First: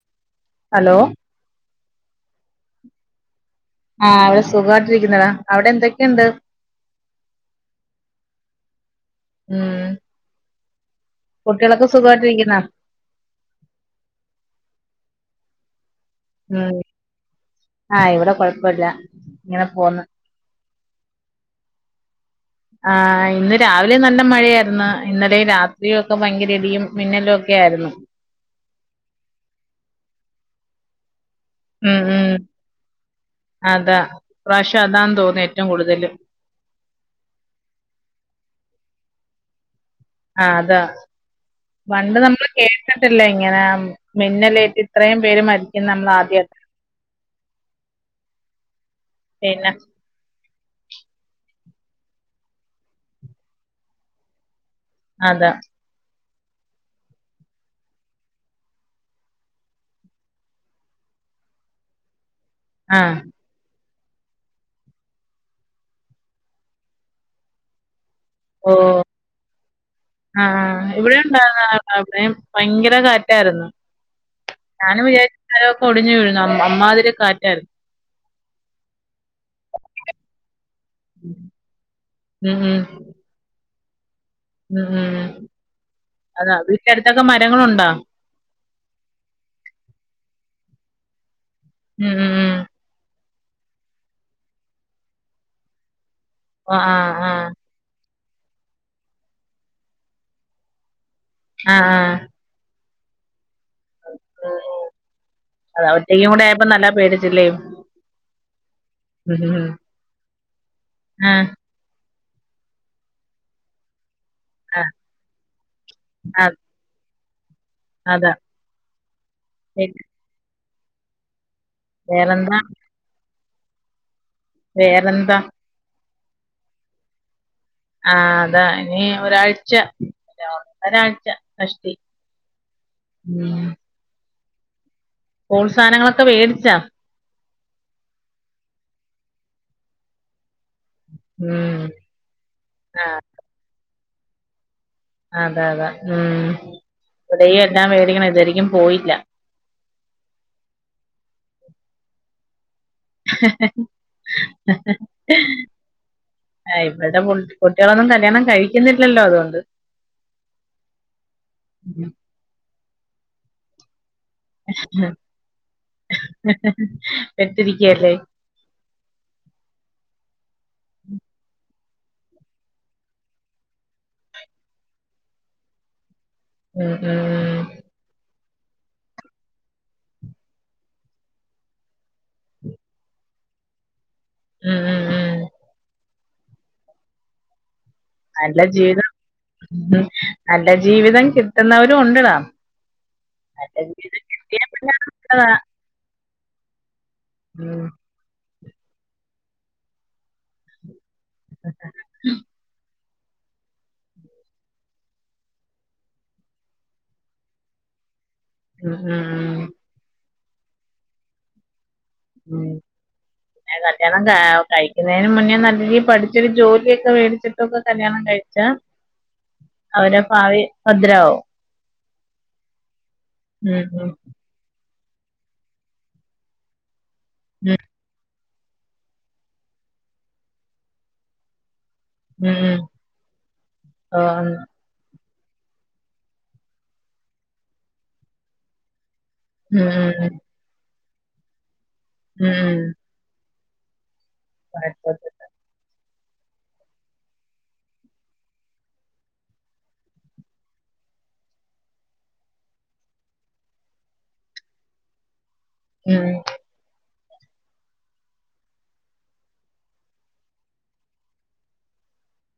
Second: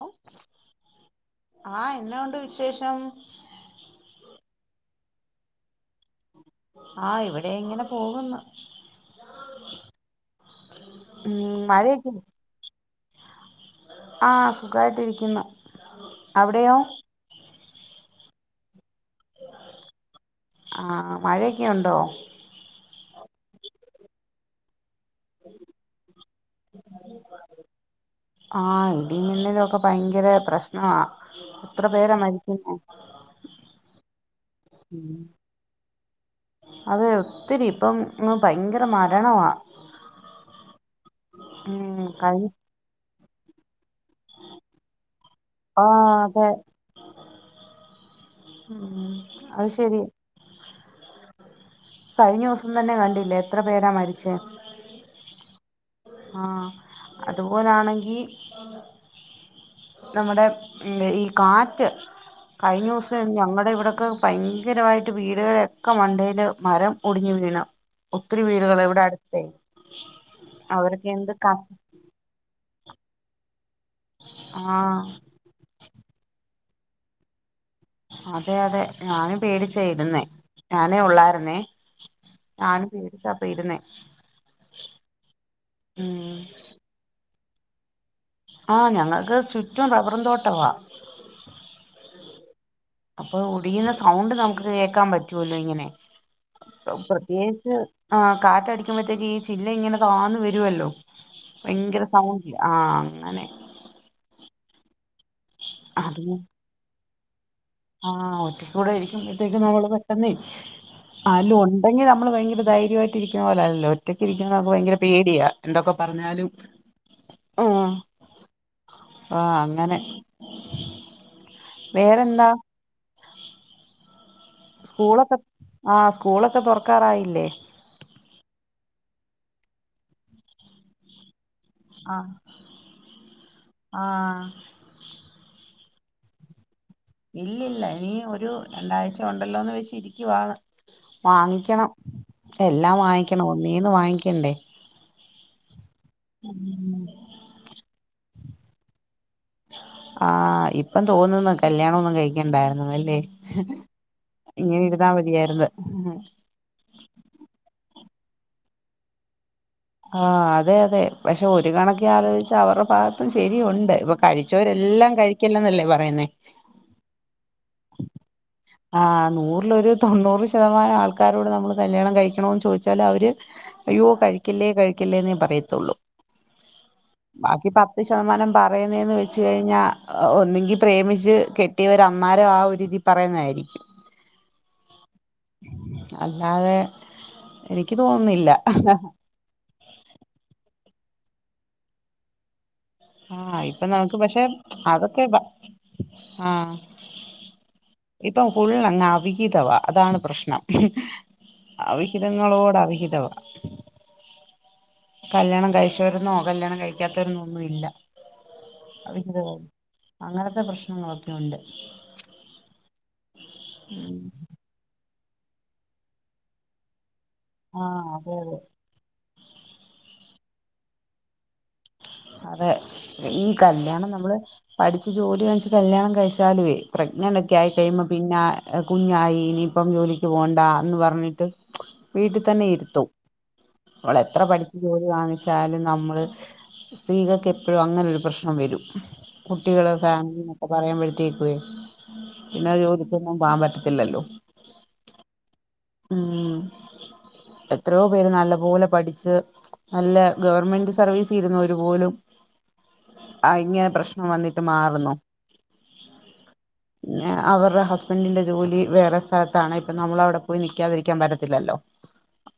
ഹ്ഹ് ഹലോ ആ എന്നാഉണ്ട് വിശേഷം ആ അവിടെ സുഖാട്ടിരിക്കുനേടാ അവിടെ എന്തെ ആ ഇവിടെ ഇങ്ങനെ പോകുന്നു ഉം ഉം കുട്ടികളൊക്കെ സുഖമായിട്ടിരിക്കുന്നാ ആ സുഖായിട്ട് ഇരിക്കുന്നു അവിടെയോ ആ ഇവിടെ കൊഴപ്പല്യ ഇങ്ങനെ പോന്ന് ആ മഴയൊക്കെ ഉണ്ടോ ആ ഇന്ന് രാവിലെ നല്ല മഴയായിരുന്നു ഇന്നലെ രാത്രിയൊക്കെ ഭയങ്കര ഇടിയും മിന്നലും ഒക്കെ ആയിരുന്നു ആ ഇടിമിന്നലൊക്കെ ഭയങ്കര പ്രശ് ആ എത്ര ഉം പേരാ ഉം മരിക്കുന്നെ ഈ പ്രാവശ്യം അതാന്ന് തോന്നു ഏറ്റവും കൂടുതല് അതെ ഒത്തിരി ഇപ്പം ഭയങ്കര മരണമാ ആ അതാ ഉം പണ്ട് കഴി നമ്മള് കേട്ട ഇതല്ലാ ഇങ്ങന മിന്നലേറ്റ് ഇത്രയും പേര് മരിക്കുന്ന ആഹ് നമ്മള് അതെ ആദ്യായിട്ട ഉം അത് പിന്നെ ശരി കഴിഞ്ഞ ദിവസം തന്നെ കണ്ടില്ലേ എത്ര പേരാ മരിച്ചേ അതാ ആ അതുപോലൊണെങ്കി നമ്മടെ ഈ കാറ്റ് കഴിഞ്ഞ ആഹ് ദിവസം ഞങ്ങളുടെ ഇവിടെ ഭയങ്കരമായിട്ട് വീടുകളൊക്കെ മണ്ടയില് മരം ഒടിഞ്ഞു വീണ് ഒത്തിരി വീടുകൾ ഇവിടെ അടുത്തെ ആ [inaudible] ഭയങ്കര [unintelligible] കാറ്റായിരുന്നു ആഹ് ഞാനും വിചാരിച്ച് മരമൊക്കെ ഒടിഞ്ഞു [unintelligible] അമ്മാതിരി കാറ്റരുന്നു അതെ അതെ ഞാനും പേടിച്ച ഇരുന്നേ ഞാനേ ഉള്ളായിരുന്നേ ഉം ഉം ഞാനും പേടിച്ചപ്പ ഇരുന്നേ ഉം ഉം ഉം അതാ വീട്ടനടുത്തൊക്കെ മ..... [unintelligible] ഉണ്ട ആ ഞങ്ങൾക്ക് ചുറ്റും റബ്ബറും തോട്ടവാ മ് മ് അപ്പൊ ഉടിയുന്ന സൗണ്ട് നമുക്ക് കേക്കാൻ പറ്റുവല്ലോ ഇങ്ങനെ ആ ആ ആ പ്രത്യേകിച്ച് ആ കാറ്റടിക്കുമ്പോഴത്തേക്ക് ഈ ചില്ല ഇങ്ങനെ താന്ന് വരുമല്ലോ ആ ആ ഭയങ്കര സൗണ്ട് [unintelligible] ആഹ് അങ്ങനെ ഓ ഓ അത ഒറ്റക്കും കൂടെ ആയപ്പോ നല്ല പേടി [unintelligible] ആഹാ ഒറ്റക്കും കൂടെ ഇരിക്കുമ്പത്തേക്ക് നമ്മള് പെട്ടെന്നേ ആ അരെലും ഉണ്ടെങ്കി നമ്മള് ഭയങ്കര ധര്യമായിട്ട് ഇരിക്കുന്ന പോലല്ലോ ഒറ്റക്ക് ഇരിക്കാൻ നമുക്ക് ആ ഭയങ്കര പേടിയ എന്തൊക്കെ ആ പറഞ്ഞാലും ആ അതാ ആ അങ്ങനെ വേറെന്താ വേറെന്താ സ്കൂളൊക്കെ ആഹ സ്കൂളൊക്കെ തൊറക്കാറായില്ലേ? ആഹ് അതാ ഇനി ഒരാഴ്ച ഒന്നരാഴ്ച [unintelligible] ആ മ് ആ കൂൾ സാധനങ്ങളൊക്കെ മേടിച്ചാ ഇല്ലില്ല ഇനി ഒരു രണ്ടാഴ്ച ഒണ്ടല്ലോന്ന് വെച്ച് ഇരിക്കുവാണ് ഉം വാങ്ങിക്കണം എല്ലാം ആ വാങ്ങിക്കണം ഒന്നീന്ന് വാങ്ങിക്ക [unintelligible] അതെ അതെ ഉം ഇവിടയും എല്ലാം വേടിക്കണം യും പോയില്ല ആഹ് ഇപ്പം തോന്നുന്ന കല്യാണമൊന്നും കഴിക്കണ്ടായിരുന്ന് ഹ് ഇരുന്നാ മതിയായിരുന്നു ഹ് ഇവിടെ കുട്ടികളൊന്നും ല്യാണം കഴിക്കുന്നില്ലല്ലോ അതുകൊണ്ട് ആഹ് അതെ അതെ പക്ഷേ ഒരു കണക്കിനാലോചിച്ചാ അവരെ ഭാഗ പ്പം ശരിയുണ്ട് ഇവ കഴിച്ചോരെല്ലാം കഴിക്കല്ലന്നല്ലേ പറയുന്നേ ചിരിക്കല്ലേ ആ നൂറിലൊരു തൊണ്ണൂറ് ശതമാനം ആൾക്കാരോട് ന മോള്കല്യാണം കഴിക്കണോന്ന് ചോയ്ച്ചാല് അവര് അയ്യോ കഴിക്കല്ലേ കഴിക്കല്ലേന്നേ പറയത്തൊള്ളൂ ഉം ഉം ബാക്കി പത്ത് ശതമാനം പറയുന്നേന്ന് വെച്ച് കഴിഞ്ഞാ ഒന്നിങ്കി പ്രേമിച്ച് കെട്ടിയവരന്നാരം ആ ഒരിതീ പറയുന്നാരി ഉം ഉം ഉം അല്ലാതെ എനിക്ക് തോന്നുന്നില്ല നല്ല ജീവിതം നല്ല ജീവിതം കിട്ടുന്നവരും ഉണ്ട്ടാ ആഹ് ഇപ്പൊ നമുക്ക് പക്ഷെ പിന്നെ അതൊക്കെ വ നല്ലതാ ആഹ് ഉം ഫുൾ അങ്ങ് അവിഹിതവാ അതാണ് പ്രശ് നം അവിഹിതങ്ങളോട് അവിഹിതവ കല്യാണം കഴിച്ചവരന്നോ കല്യാണം കഴിക്കാത്തവരന്നോ ഒന്നും ഇല്ല ഉം ഉം അവിഹിതവായി ഉം അങ്ങനത്തെ പ്രശ്നങ്ങളൊക്കെ ഉണ്ട് ഉം പിന്ന കല്യാണം കാ കഴിക്കു ന്നേറും മുന്നേ നല്ല രീ പഠിച്ചൊരു ജോലിയെക്കെ വേടിച്ച് [unintelligible] ക്കെ ആഹ് കല്യാണം അതെ കഴിച്ച അവരെ ഭാവി ഭദ്രാവും അതെ ഈ ഉം ഉം കല്യാണം നമ്മള് പഠിച്ച് ജോലി വാങ്ങിച്ച് കല്യാണം കഴിച്ചാലുവേ പ്രഗ്നന്റ് ഒക്കെ ആയി ഉം കഴിയുമ്പം പിന്നാ കുഞ്ഞായി ഇനിയിപ്പം ജോലിക്ക് പോവണ്ട എന്ന് പറഞ്ഞിട്ട് വീട്ടി ഉം തന്നെ ഉം. ഇരുത്തും ഓ അവളെത്ര ഉം പഠിച്ച് ജോലി വാങ്ങി ച്ചാല് നമ്മള് സ്ത്രീകക്ക് എപ്പൊഴും അങ്ങനൊരു പ്രശ്നം വരും ഉം കുട്ടികള് ഉം ഫാമിലീന്നൊക്കെ പറയമ്പഴെ കേക്കുവേ ഉം പിന്ന ഉം. അത്പോല തന്ന [unintelligible] ല്ലല്ലോ [unintelligible] ഉം എത്രയോ പേര് നല്ല പോലെ പഠിച്ച് നല്ല ഗവർമെന്റ് സർവീസി ഇരുന്നോര് പോലും ആ ഇങ്ങനെ പ്രശ്നം വന്നിട്ട് മാറുന്നു ഉം അവറ ഹസ്ബന്റിന്റ ജോലി വേറെ സ്ഥലത്താണ് ഇപ്പം നമ്മള അവിട പോയി നിക്കാതിരിക്കാൻ പറ്റത്തില്ലല്ലോ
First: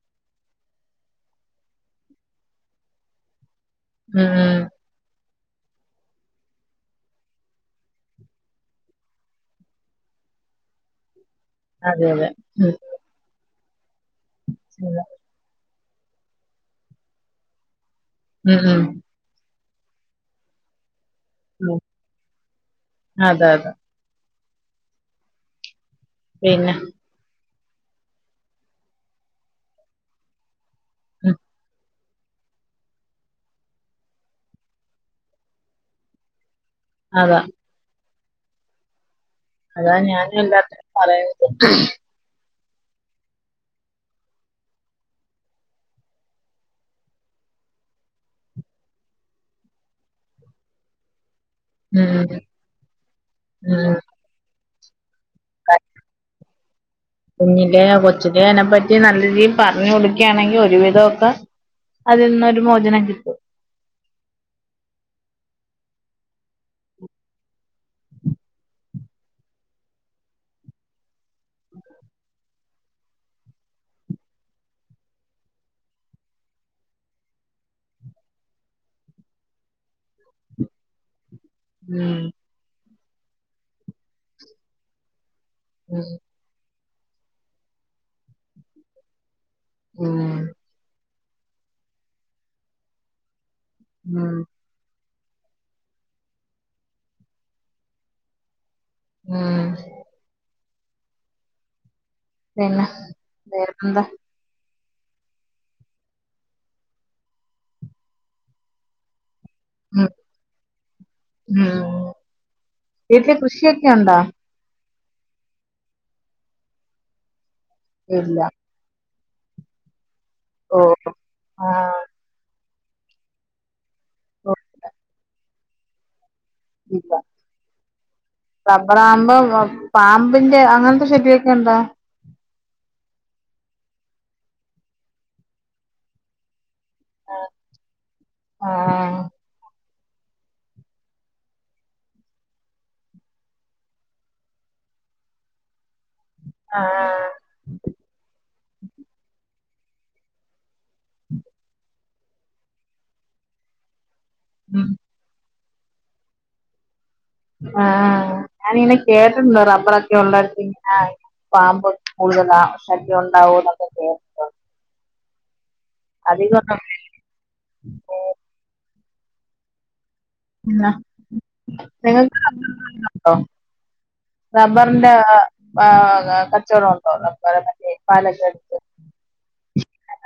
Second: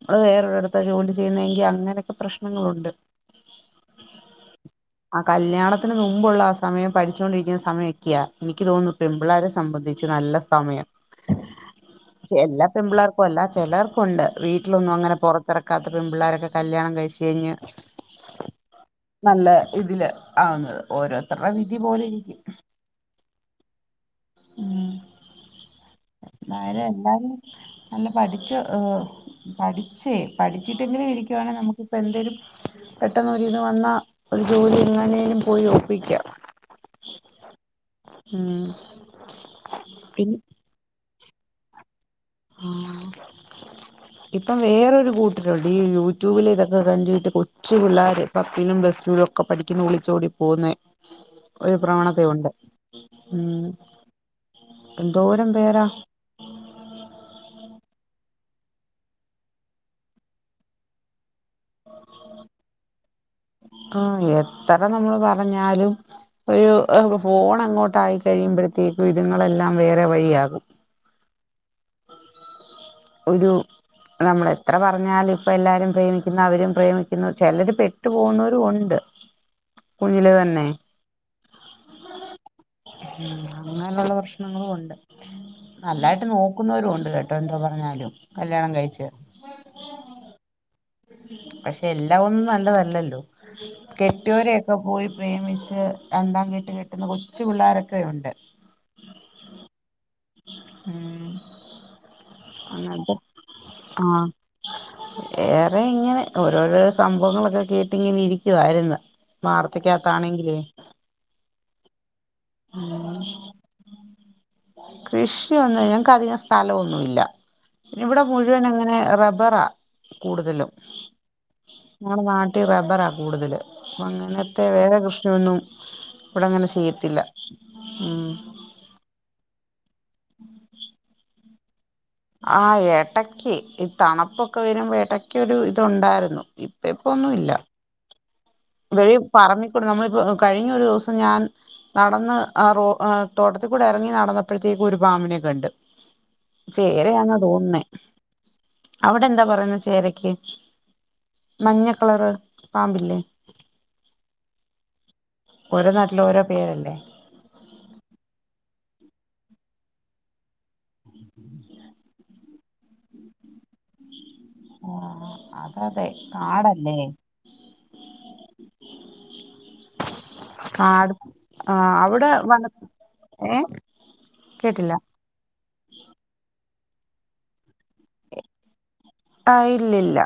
നമ്മള് വേറൊരിടുത്ത ജോലി ചെയ്യുന്നെങ്കി അങ്ങനൊക്കെ പ്രശ്നങ്ങളുണ്ട് ഉം ആ കല്യാണത്തിന് മുമ്പുള്ള ആ സമയം പഠിച്ചോണ്ടിരിക്കുന്ന സമയോക്കെയാ എനിക്ക് തോന്നുന്നു പെൺപിള്ളാരെ സംബന്ധിച്ച് നല്ല സമയം അതെ അതെ ഉം പുള്ളാർക്കും അല്ല, ചെലർ ക്കുണ്ട്, വീട്ടിലൊന്നും അതെ. അങ്ങനെ പൊറത്തെറ ക്കാത്ത പെൺപിള്ളാരൊക്കെ കല്യാണം കഴിച്ച് കഴിഞ്ഞ് ഉം ഉം നല്ല ഇതില് ആവുന്നത് ഓരോ ത്രടെ വിധി ഉം പോലെ ഇരിക്കും അതെ അതെ ഉം പിന്നെ ന്നാലും എല്ലാരും നല്ല പഠിച്ച ഏഹ് പഠിച്ചേ പഠി ച്ചിട്ടെങ്കിലും ഉം ഇരിക്കുവാണെ നമുക്ക് ക് പ്പ എന്തേലും പെട്ടെന്ന് ഒരിത് വന്നാ ഒരു ജോലി എങ്ങനേലും പോയി ഒപ്പിക്കാ അതാ ഉം അതാ ഞാൻ പിന്നെ എല്ലാ [inaudible] പറയ ഓക്കെ [unintelligible] ഉം ഇപ്പം വേറൊരു കൂട്ടരുണ്ട്, ഈ യൂട്യൂബിൽ ഇതൊക്കെ കണ്ടിട്ട്, കൊച്ചു പിള്ളാര്, പത്തിലും പ്ലസ്ടുലും ഒക്ക പഠിക്കുന്ന, ഒളിച്ചോടി പോവുന്നേ ഒരു പ്രവണത ഉം ഉണ്ട് ഉം എന്തോരം പേരാ ചൂടി അതിനെപ്പറ്റി നല്ല രീയിൽ പറഞ്ഞു കൊടുക്കുകയാണെങ്കി ഒരുവിധവൊക്ക ആഹ് എത്ര നമ്മള് പറഞ്ഞാലും ഒരു അഹ് ഫോണങ്ങോട്ടായി കഴിയുമ്പഴത്തേക്കും ഇതുങ്ങളെല്ലാം വേറെ വഴി ആകും ഒരു നമ്മള് എത്ര പറഞ്ഞാലും ഇപ്പ എല്ലാരും പ്രേമിക്കുന്ന അവരും പ്രേമിക്കുന്നു. ചെലര് പെട്ടു പോവുന്നോരും ഉണ്ട്, കുഞ്ഞില തന്നെ ഉം ഉം അങ്ങനുള്ള പ്രശ്നങ്ങളും ഉണ്ട് ഉം നല്ലായിട്ട് നോക്കുന്നവരു ഒ ല്ലട്ടോ എന്തോ പറഞ്ഞാലും, കല്യാണം കഴിച്ച് ഉം പക്ഷെ എല്ലാം ഒന്നും നല്ലതല്ലല്ലോ ഉം കെറ്റയോരൊക്കെ പോയി പ്രേമിച്ച് രണ്ടാം കെട്ട് കെട്ടുന്ന കൊച്ചു പിള്ളാരൊക്കെ ഉണ്ട് മ് മ് പിന്നെ വേറെന്താ ആഹ് വേറെ ഇങ്ങനെ ഓരോരോ സംഭവങ്ങളൊക്കെ കേട്ടിങ്ങനെ ഇരിക്കുവായിരുന്ന് മ് മ് വീട്ട്ല് കൃഷിയൊക്കെ ഉണ്ടാ കൃഷി ഒന്നുല്ല ഞങ്ങക്ക് അധികം സ്ഥലവൊന്നുല്ല ഇവിടെ ഇല്ല മുഴുവൻ അങ്ങനെ റബ്ബ വേറാ കൂടുതലും ഓ ആഹ് ഞങ്ങടെ നാ റബ്ബറാ കൂടുതല് ഓ അങ്ങനത്തെ വേറെ കൃഷിയൊന്നും ഇവിടെ അങ്ങനെ ഇല്ല ചെയ്യത്തില്ല ഉം റബ്ബറാവ്മ്പോ [unintelligible] പാമ്പിന്റെ അങ്ങനത്തെ ശല്യെ നി എന്താ ആഹ് ഏട്ടക്ക് ഈ തണുപ്പൊക്കെ വരുമ്പോ ഏടക്കൊരു ഇത് ഒണ്ടായിരുന്നു ഇ ഇപ്പൊന്നു ഇല്ല ഇവരീ ആഹ് പറഞ്ഞ് നമ്മളിപ്പോ കഴിഞ്ഞൊരു ദിവസം ഞാൻ നടന്ന് ആ റോ ആഹ് തോട്ടത്തിൽക്കൂടെ ഇറങ്ങി നടന്നപ്പോഴത്തേക്ക് ഒരു പാമ്പിനെ കണ്ട് ആഹ് ചേരയാന്നാ തോന്ന്ന്നേ അവിടെ എന്താ പറയുന്നെ ശെരിക്ക് മഞ്ഞ കളറ് പാമ്പില്ലേ മ് ഓരോ നാട്ട്ല് ഓരോ പേരല്ലേ ആഹ് ഞാനിങ്ങനെ കേട്ടിട്ട്ണ്ട് റബ്ബറൊക്കെ ഉള്ളടത്ത് ഇങ്ങനെ പാമ്പ് കൂടുതലാ ശല്യവൊണ്ടാവോ ന്നൊക്കെ കേട്ടി ആഹ് അ അതെ കാടല്ലേ പിന്ന കാട് ആ അവിടെ നിങ്ങക്ക് വന [unintelligible] ഏ കേട്ടില്ല റബ്ബറിന്റെ ആഹ് [unintelligible] കച്ചവടം ഉണ്ടോ [unintelligible] പാലക്കാട്‌ ആഹ് ഇല്ലില്ല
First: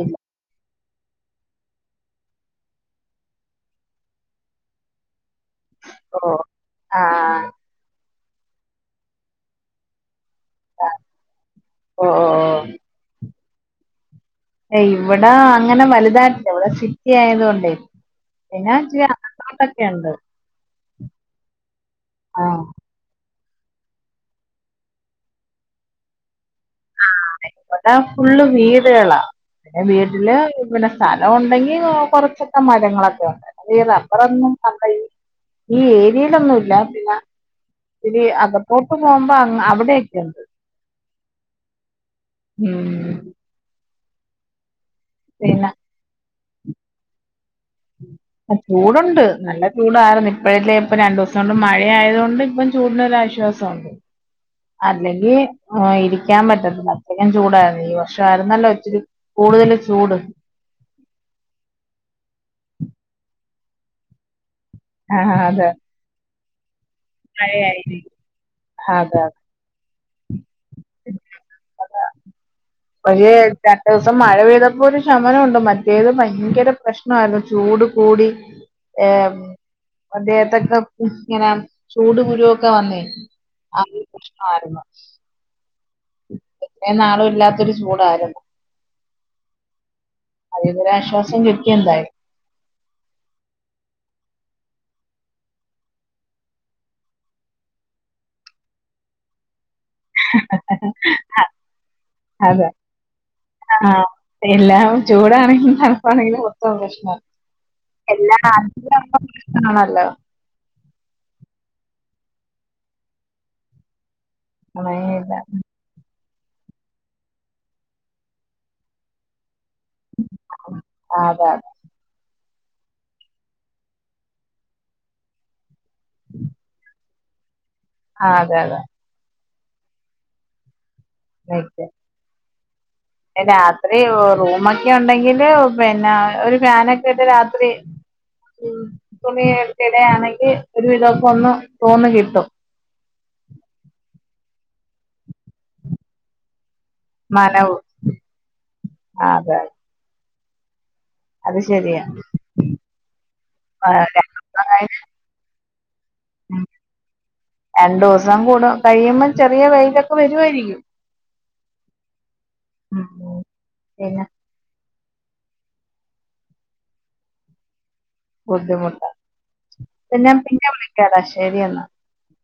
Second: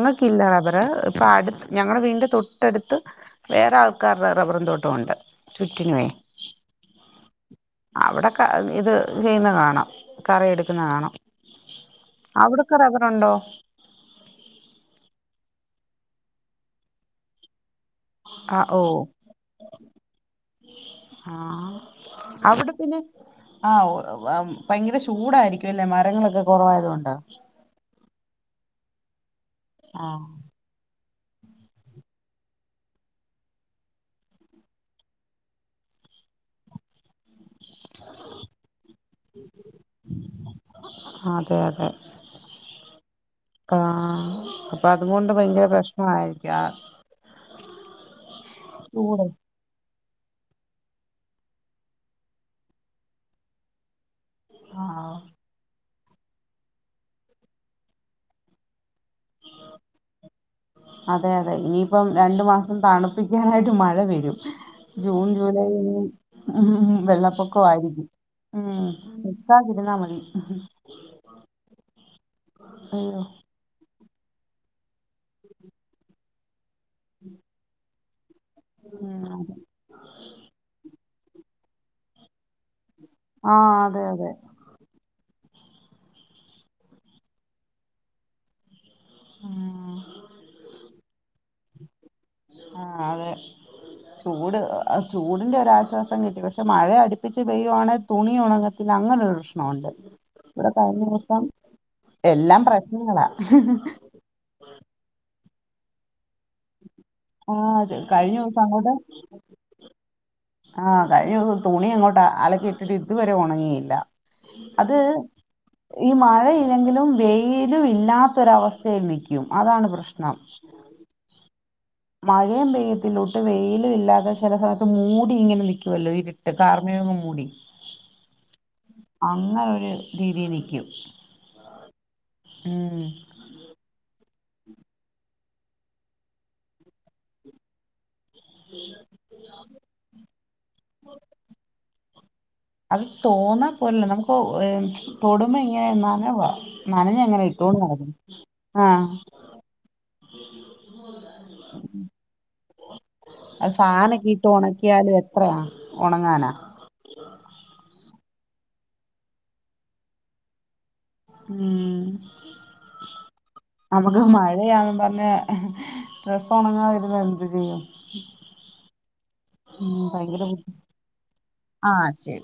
ഇല്ല. റബ്ബ ഇപ്പ അടു ഞങ്ങള വീട്ന്റെ തൊട്ടടുത്ത് വേറെ ആൾക്കാരുടെ റബ്ബറും തോട്ടവുണ്ട് ചുറ്റിനുവേ ഓഹ് ആഹ് അവ്ടെ ക്ക അത്‌ ഇത് ചെയ്യുന്ന കാണാം കറ എടുക്കുന്ന ആണോ ഓഹ് അവിടെ ഒണ്ടോ? ഏയ്യ് ഇവിടെ അങ്ങനെ വലുതായിട്ട് ല്ല ഇവിടെ സിറ്റി ആയത് കൊണ്ടേ ആഹ് ഓ ഉണ്ട് ആഹ് ആ അവിടെ പിന്നെ ആഹ് ഓഹ് ഭയങ്കര ചൂടായിരിക്കു അല്ലേ മരങ്ങളൊക്കെ കുറവായതുകൊണ്ട് ആ ഇവ്ടെ ഫുള്ള് വീ ട്കള പിന്നെ ആ വീട്ടില് പിന്നെ സ്ഥലം ഉണ്ടെങ്കി കൊറച്ച് [unintelligible] മരങ്ങളൊക്കെ ഉണ്ട് അത് ഈ റബ്ബറൊന്നും അല്ല ഈ ഏരിയയിലൊന്നും ഇല്ല പിന്നെ ശെരി [unintelligible] പോകുമ്പോ അങ്ങ് അവിടയൊക്കെയുണ്ട് അതെ അതെ ക ആഹ് പ്പ അതുകൊണ്ട് ഭയങ്കര പ്രശ്നമായി [unintelligible] ആഹ് ചൂടുണ്ട് നല്ല ചൂടായിര്ന്നു ഇപ്പഴല്ലേ ഇപ്പ രണ്ടു ദിവസം കൊണ്ട് മഴയായതു കൊണ്ട് ഇപ്പം ചൂടിനൊര് ആശ്വാസവൊണ്ട് ആ അല്ലെങ്കി [unintelligible] ഇരിക്കാൻ പറ്റത്തില്ല അത്രക്കും ചൂടായിരുന്നു ഈ വർഷം ആരുന്നല്ലോ ഇച്ചരി അതെ അതെ ഇനിയിപ്പം രണ്ടു മാസം തണുപ്പിക്കാനായിട്ട് മഴ വരും ആ ജൂൺ അതെ ജൂലൈൽ ഇനിയും [unintelligible] വെള്ളപ്പൊക്ക മഴയായി ആയിരിക്കും അതെ നിക്കാതിരുന്നാൽ മതി പക്ഷേ രണ്ടു ദിവസം മഴ പെയ്തപ്പൊ ഒരു ശമനമുണ്ട് മറ്റേത് ഭയ കെട പ്രശ്നായിര്ന്നു ചൂടും കൂടി ഏഹ് ഉം ആ ദേഹത്തൊക്കെ [unintelligible] ചൂട് കുരുവൊക്കെ വന്നേ ആഹ് അ അതെ [unintelligible] അതെ പ്രശ്നായിരുന്നു എത്ര നാളും ഇല്ലാത്തൊരു ചൂടായിരുന്നു ഉം അതിന്നൊരു ആശ്വാസം കി [unintelligible] ആ അതെ ചൂട് ചൂടിന്റെ ഒരാശ്വാസം കിട്ടി പക്ഷെ മഴ അടുപ്പിച്ച് പെയ്യുവാണെങ്കിൽ തുണി ഉണങ്ങത്തില്ല അങ്ങന ഒരു പ്രശ്നുണ്ട് ഇവിടെ കഴിഞ്ഞ ദിവസം എല്ലാം അതെ പ്രശ്നങ്ങളാ തണുപ്പാണേ ആ കഴിഞ്ഞ ദിവസം അങ്ങോട്ട് നാട്ടിലും പ്രശ്നമാണല്ലോ ആ കഴിഞ്ഞ ദിവസം തുണി അങ്ങോട്ടാ അലക്കിട്ടിട്ട് ഇതുവരെ ഉണങ്ങിയില്ല അതെ അത് അതെ ഈ മഴ എങ്കിലും വെയിലും ഇല്ലാത്തൊരവസ്ഥയിൽ നിൽക്കും അതാണ് പ്രശ്നം ആ അതെ അതെ മഴയും പെയ്യത്തില്ലോട്ട് വെയിലും ഇല്ലാതെ ചില സമയത്ത് മൂടി ഇങ്ങനെ നിക്കും ല്ലോ ഇര്ട്ട് കാർമേ മുടി ആ അതെ അതെ അങ്ങെ ഒരു രീതി നിൽക്കൂ നിക്ക്. രാത്രി റൂമൊക്കെ ഉണ്ടെങ്കില് പിന്നെ ഒരു ഫാനൊക്കെ ഇട്ട് രാത്രി ഉ തുണിയ എടുത്തിടെയാണെങ്കിൽ ഒരു വിധക്ക് ഒന്നും തോന്ന കിട്ടും അത് തോന്നാ പോലല്ല നമുക്ക് തൊടുമ്പോ ഇങ്ങനെ നനവാ നനഞ്ഞ അങ്ങനെ നനവ് ഇട്ടോണ്ട് നടക്കും ആഹ് അതെ അത് ശെരിയാ അ ഫാനൊകെകീട്ട് ഉണക്കിയാലും എത്രയാ ഉണങ്ങാനാ രണ്ടു ദിവസം കൂട കഴിയുമ്പം ചെറിയ വെയിലൊക്കെ വരുവായിരിക്കും ഉം ഉം നമുക്ക് പിന്നെ മഴയാന്ന് പറഞ്ഞ് പിന്നെ ഡ്രസ്സ് ഉണങ്ങാവുന്ന എന്ത്ചെയ്യും? ബുദ്ധിമുട്ട പിന്നെ ഞാൻ ഭയങ്കര പിന്നെ ബുദ്ധി വിളിക്കാട ശരിയെന്നാ ആഹ് ശരി